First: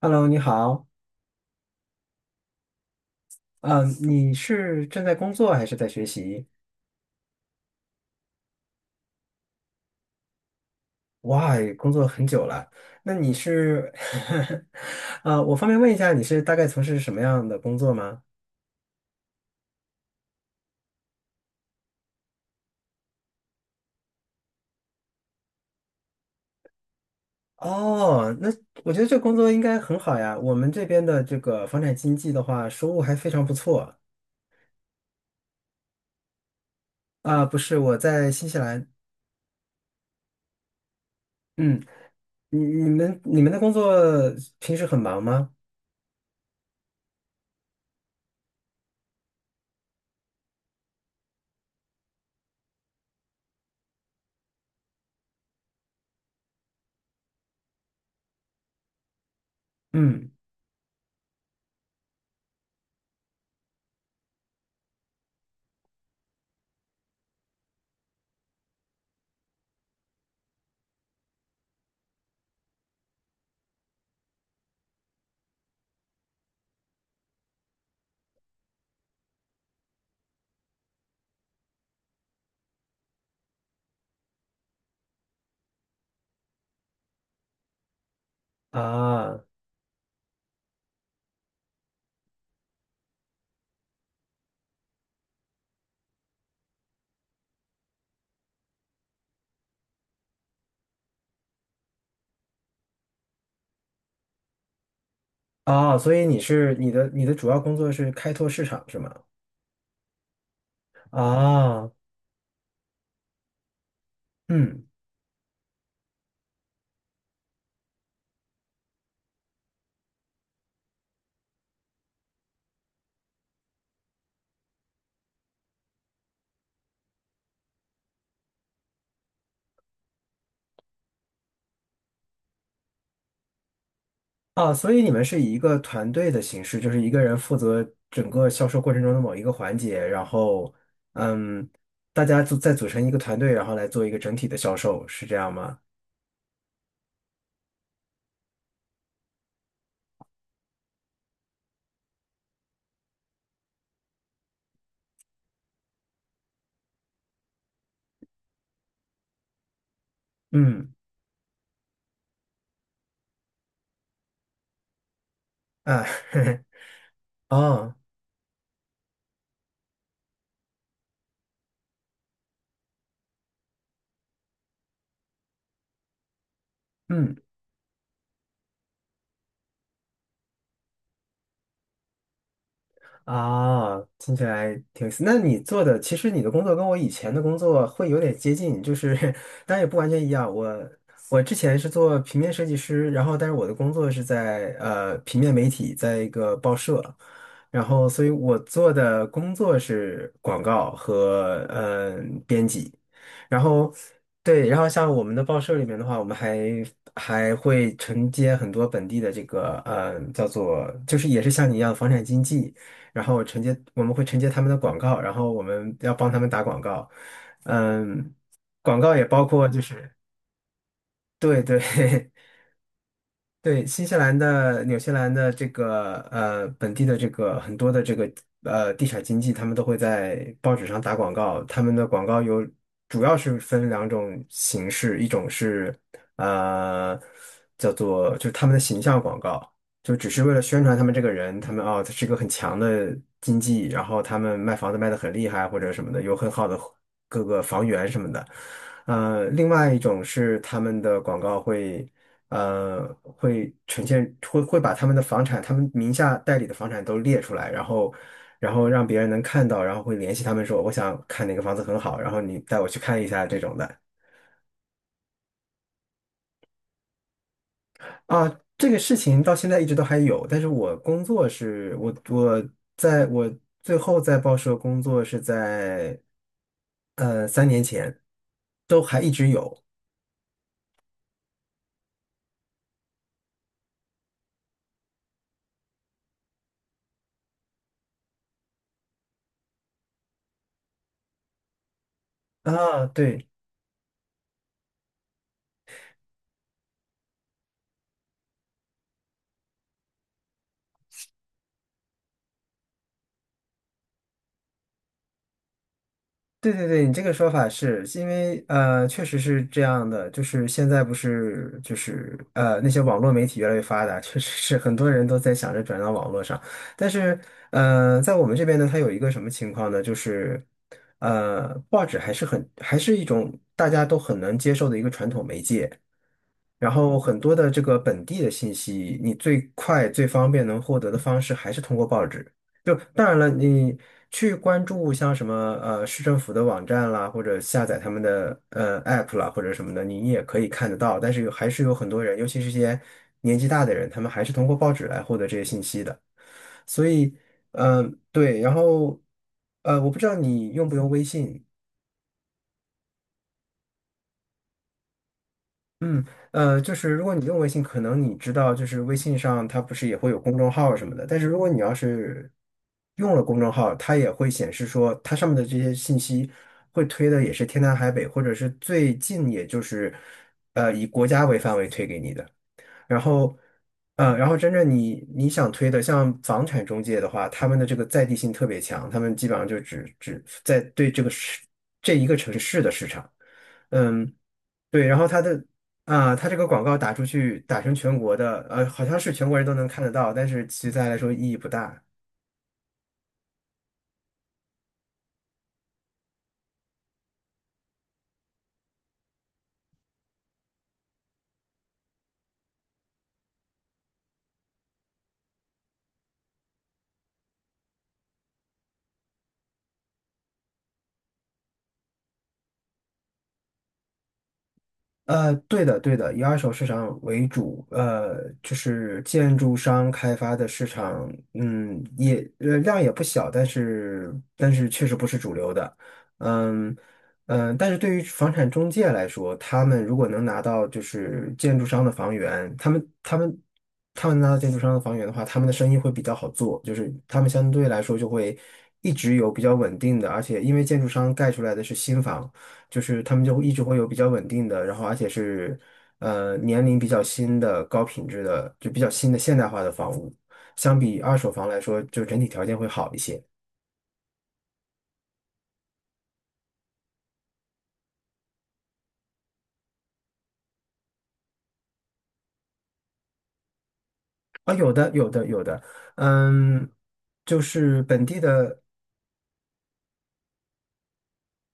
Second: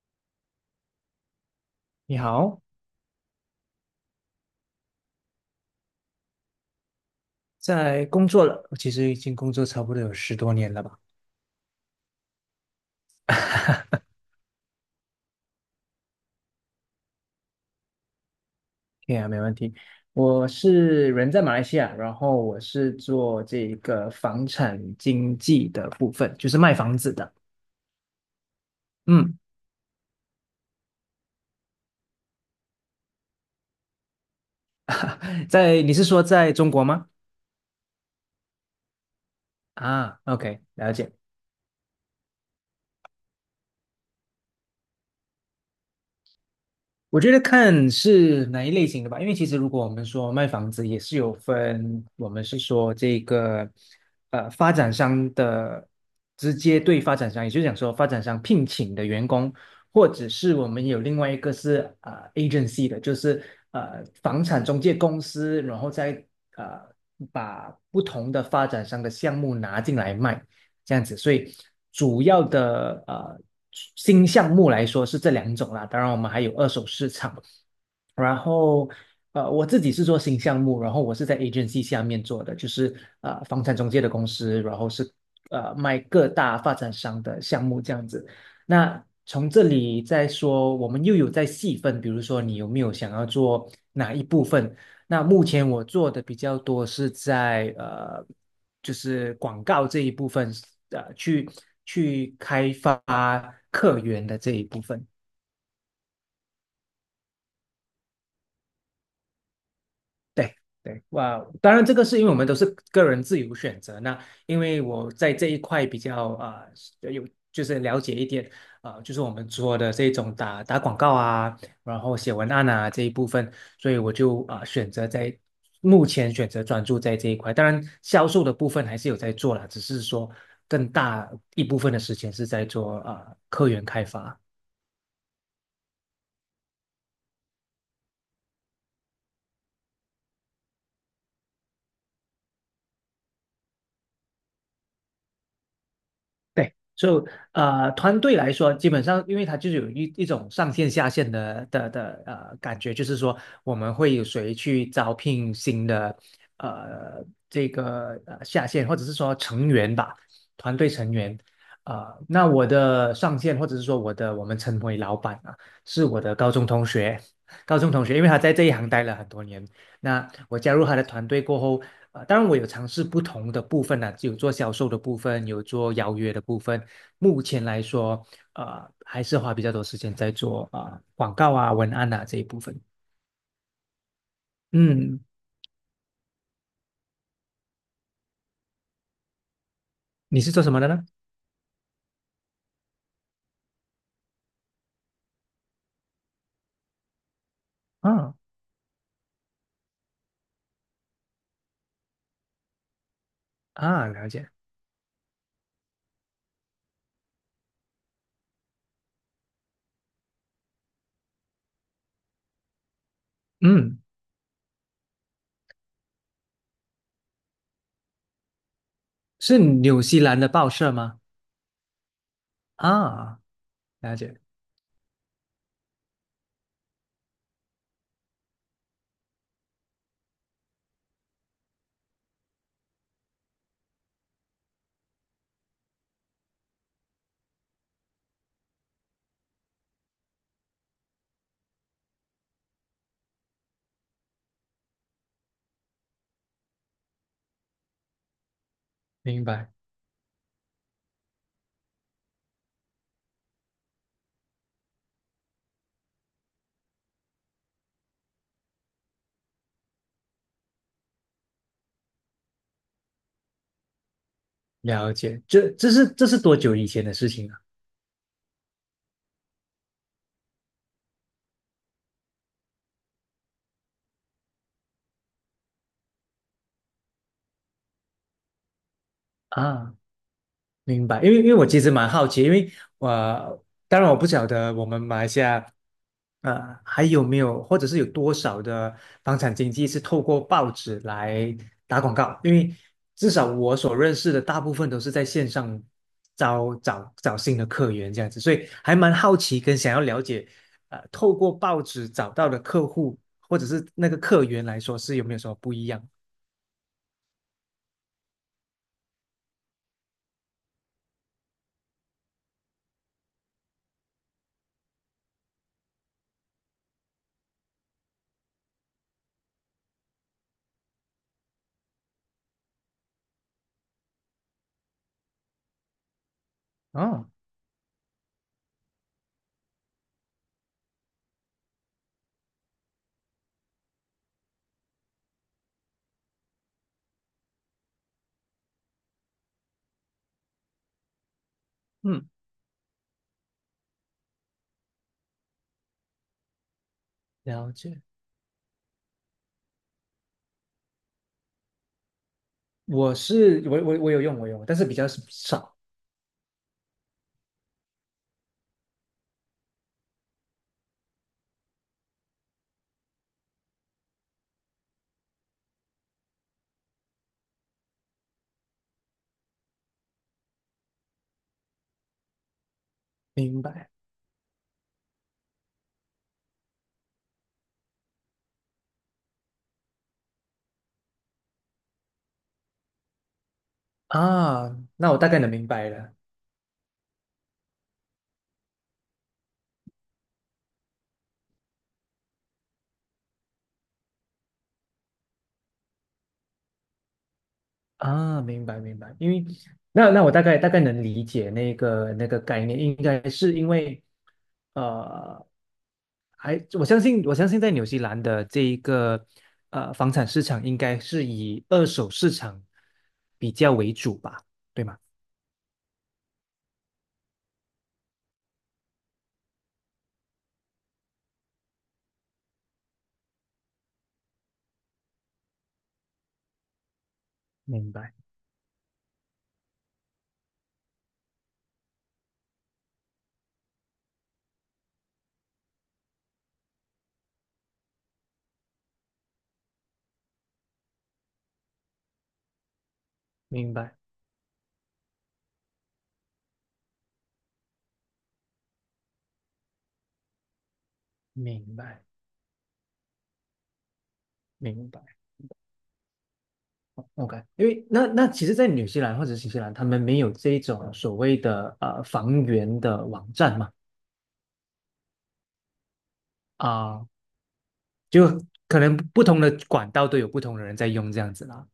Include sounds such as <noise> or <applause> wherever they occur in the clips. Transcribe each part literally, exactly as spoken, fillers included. Hello，你好。你好，嗯，你是正在工作还是在学习？在工作了，我其实已经工作差不多有十多年了吧？哇，工作很久了。那你是，<laughs> <laughs> 呃，我方便问一下，你是大概从事什么样的工作吗？对啊，没问题。我是人在马来西亚，然后我是做这个房产经纪的部分，就是卖房子的。哦，那我觉得这工嗯，作应该很好呀。我们这边的这个房产经纪的话，收入还非常不错在你是说在中国吗？啊。不是，我在新西兰。啊，OK，了解。嗯，你你们你们的工作平时很忙吗？我觉得看是哪一类型的吧，因为其实如果我们说卖房子，也是有分，我们是说这个呃发展商的直接对发展商，也就是讲说发展商聘请的员工，或者嗯。是我们有另外一个是呃 agency 的，就是呃房产中介公司，然后再呃把不同的发展商的项目拿进来卖。这样子，所以主要的呃新项目来说是这两种啦，当然我们还有二手市场，然后呃我自己是做新项目，然后我是在 agency 下面做的，就是呃房产中介的公司，然后是呃卖各大发展商的项目这样子。那啊。从这里再说，我们又有在细分，比如说你有没有想要做哪一部分？那目前我做的比较多是在呃，就是广告这一部分，呃，去去开发客源的这一部分。哦，所以你是你的你的主要工作是开拓市场是吗？对对，哇，当然啊。这个是因为我们都是个人自由选择。那因为嗯。我在这一块比较啊、呃有就是了解一点啊、呃就是我们做的这种打打广告啊，然后写文案啊这一部分，所以我就啊、呃选择在目前选择专注在这一块。当然，销售的部分还是有在做啦，只是说更大一部分的时间是在做啊、呃客源开发。啊，所以你们是以一个团队的形式，就是一个人负责整个销售过程中的某一个环节，然后，嗯，大家组再组成一个团队，然后来做一个整体的销售，是这样吗？对，就、呃，团队来说，基本上因为它就是有一一种上线下线的的的呃感觉，就是说我们会有谁去招聘新的呃这个呃下线，或者是说成员吧，团队嗯。成员。呃，那我的上线或者是说我的我们称为老板啊，是啊。我的高中同学，<laughs> 高中哦。同学，因为他在这一行待了很多年，那我加入他的团队过后，呃，当然我有尝试不同的部分呢、有做销售的部分，有做邀约的部分。嗯。目前来说，呃，还是花比较多时间在做啊、呃广告啊、文案啊这一部分。啊，听起来挺有意嗯，思。那你做的，其实你的工作跟我以前的工作会有点接近，就是 <laughs> 当然也不完全一你是样。做什么的我呢？我之前是做平面设计师，然后但是我的工作是在呃平面媒体，在一个报社。然后所以啊我做的工作是广告和呃编辑。然后啊，了解。对。然后像我们的报社里面的话，我们还还会承接很多本地的这个呃叫做就是也是像你一样的房产经纪。然后承接嗯，我们会承接他们的广告，然后我们要帮他们打广告。嗯，广告也包是括就纽是西兰的报社吗？对对。<laughs> 啊，对，新西了兰解，的、纽西兰的这个呃本地的这个很多的这个呃地产经济，他们都会在报纸上打广告。他们的广告有主要是分两种形式。一种是呃叫做就是他们的形象广告，就只是为了宣传他们这个人。他们哦他是一个很强的经济，然后他们卖房子卖得很厉害或者什么的，有很好的各个房源什么的。呃，明另白，外一种是他们的广告会，呃，会呈现，会会把他们的房产，他们名下代理的房产都列出来。然后，然后让别人能看到，然后会联系他们说，我想看哪个房子很好，然后你带我去看一下这种的。了解。这这是这是多久以前的事情啊？啊，这个事情到现在一直都还有，但是我工作是，我我在我最后在报社工作是在，呃，三年前，都还一直有。啊明白，因为因为我其实蛮好奇，因为我、呃当然我不晓得我们马来西亚，呃，还有没有或者是有多少的房产经纪是透过报纸来打广告，因为啊，至少对，我所认识的大部分都是在线上招找找新的客源这样子，所以还蛮好奇跟想要了解，呃，透过报纸找到的客户或者是那个客源来说是有没有什么不一样？对对对。你这个说法是是因为呃，确实是这样的。就是现在不是就是呃那些网络媒体越来越发达，确实是很多人都在想着转到网络上，但是呃，在我们这边呢，它有一个什么情况呢？就是呃，报纸还是很还是一种大家都很难接受的一个传统媒介。然后哦，很多的这个本地的信息，你最快最方便能获得的方式还是通过报纸。就当然了，你去关注像什么呃市政府的网站啦，或者下载他们的呃 app 啦，或者什么的，你也可以看得到。但是有还是有很多嗯，人，尤其是一些年纪大的人，他们还是通过报纸来获得这些信息的。所以，了解。嗯、对。然后呃，我不知道你用不用微信。我是我我我有用我有用，但是比较少。嗯。呃，就是如果你用微信，可能你知道，就是微信上它不是也会有公众号什么的，但是如果你要是用了公众号，它也会显示说它上面的这些信息会推的也是天南海北，或者是最近也就是呃以国家为范围推给你的。然后，明白呃，然后真正你你想推的，像房产中介的话，他们的这个在地性特别强，他们基本上就只只在对这个市这一个城市的市场。嗯，啊，对。那然我后大概他能的明白了啊、他这个广告打出去打成全国的，呃，好像是全国人都能看得到，但是其实对他来说意义不大。啊，明白明白。因为那那我大概大概能理解那个那个概念，应该是因为呃，还我相信我相信在纽西兰的这一个呃房产市场应该是以二手市场比较为主吧，对吗？呃，对的，对的。以二手市场为主。呃，就是建筑商开发的市场。嗯，也呃量也不小，但是但是确实不是主流的。嗯嗯、呃但明是白对于房产中介来说，他们如果能拿到就是建筑商的房源，他们他们他们拿到建筑商的房源的话，他们的生意会比较好做，就是他们相对来说就会一直有比较稳定的，而且因为建筑商盖出来的是新房。就是他们就一明直白会有比较稳定的，然后而且是呃年龄比较新的、高品质的，就比较新的现代化的房屋，相比二手明房来说，白就整体条件会好一些。明白。OK，因为那那其实，在纽西兰或者新西兰，他们没有这种所谓的呃房源的网站嘛，啊，有的，有的，有的。嗯，啊、就是本就地可的。能不同的管道都有不同的人在用这样子啦。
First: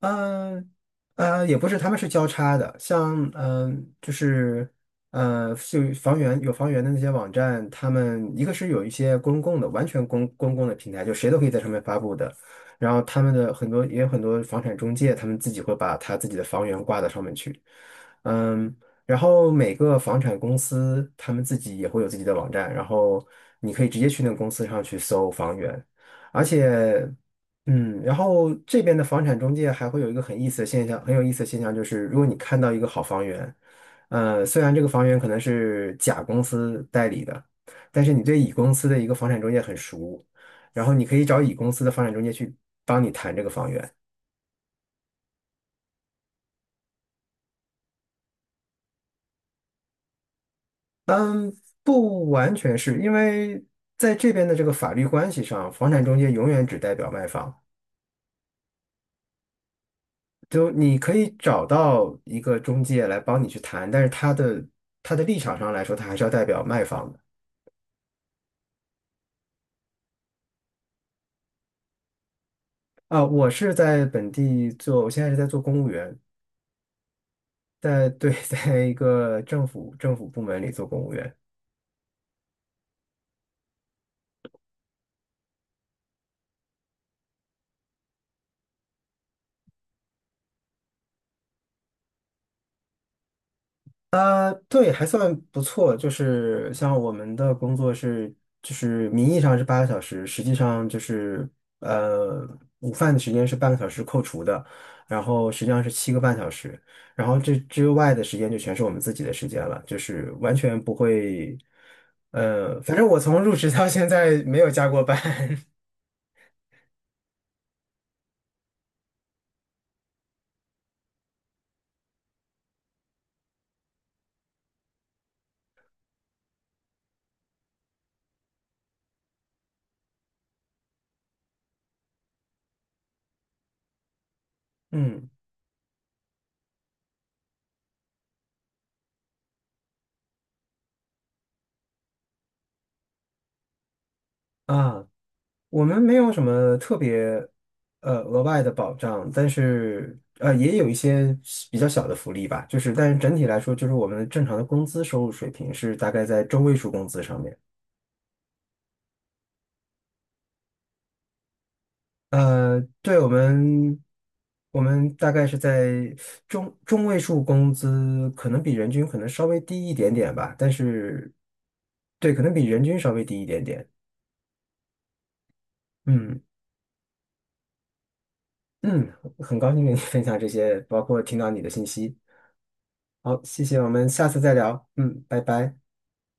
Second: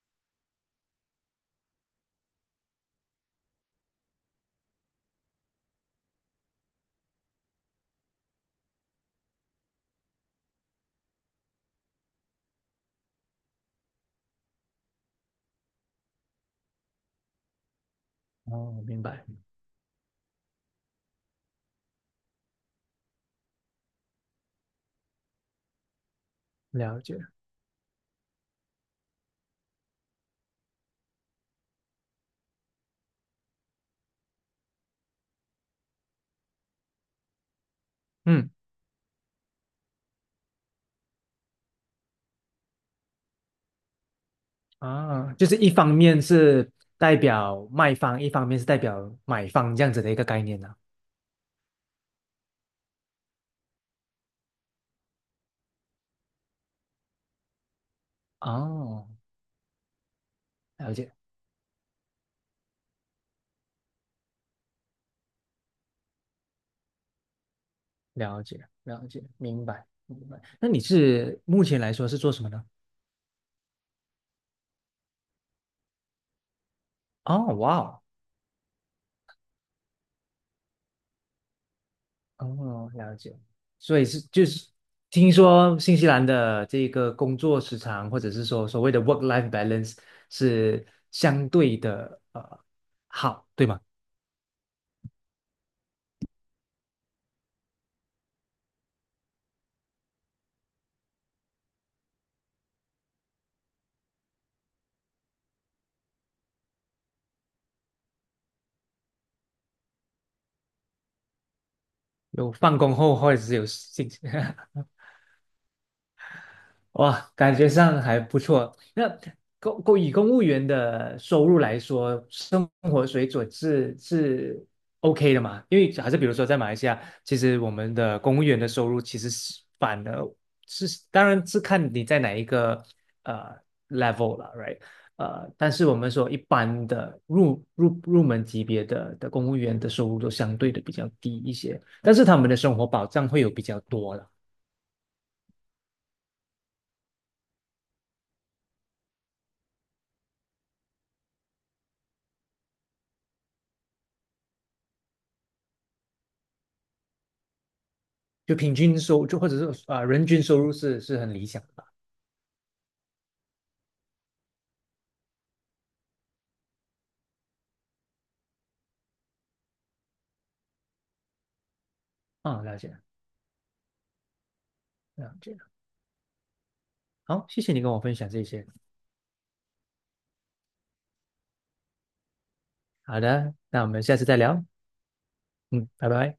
嗯呃，也不是，他们是交叉的，像嗯、呃就是呃，就房源有房源的那些网站。他们一个是有一些公共的，完全公公共的平台，就谁都可以在上面发布的。然后他们的很多也有很多房产中介，他们自己会把他自己的房源挂到上面去。嗯，哦，明然白，后每个房产公司他们自己也会有自己的网站，然后你可以直接去那个公司上去搜房源。而了且解。嗯，然后这边的房产中介还会有一个很意思的现象，很有意思的现象就是，如果你看到一个好房源，呃，虽然这个房源可能是甲公司代理的，但是你对乙嗯，公司的一个房产中介很熟，然后你可以找乙公司的房产中介去帮你谈这个房源。啊，就是一方面是代表卖方，一方面是代表买方这样子的一个概念呢、嗯。不完全是因为在这边的这个法律关系上，房产中介永远只代表卖方。哦，就了你解，可以找到一个中介来帮你去谈，但是他的他的立场上来说，他还是要代表卖方的。了解，了解，明白，明白。那你是目前来说是做什么呢？啊，我是在本地做，我现在是在做公务员。哦，哇哦，在对，<laughs> 在一个政府政府部门里做公务员。哦，了解。所以是就是听说新西兰的这个工作时长，或者是说所谓的 work-life balance 是相对的呃好，对吗？啊，对，还算不错。就是像我们的工作是，就是名义上是八个小时，实际上就是呃，午饭的时间是半个小时扣除的，然后实际上是七个半小时。然后这之外的时间就全是我们自己的时间了，就是完全不会。有放呃，工反正后我或从者入是有职到现兴趣，在没有 <laughs> 加过班。哇，感觉上还不错。那公公以公务员的收入来说，生活水准是是 OK 的嘛？因为还是比如说在马来西亚，其实我们的公务员的收入其实是反而是，当然是看你在哪一个呃 level 了，right？<laughs> 嗯。呃，但是我们说一般的入入入门级别的的公务员的收入都相对的比较低一些，但是他们的生活保障会有比较多了。啊，我们没有什么特别呃额外的保障，但是呃也有一些比较小的福利吧。就是但是整体来说，就是我们正常的工资收入水平是大概在中位数工资上面。就平均收就或者是啊、呃人均收入是是很理想的吧？呃，对我们，我们大概是在中中位数工资，可能比人均可能稍微低一点点吧，但是对，可能啊、哦比了人解均稍微低一点点。了解。嗯好，谢谢你跟我分享这些。嗯，很高兴跟你分享这些，包括听到你的信息。好好，的，谢谢，那我我们们下次下再次再聊。聊。嗯，拜拜。嗯，拜拜。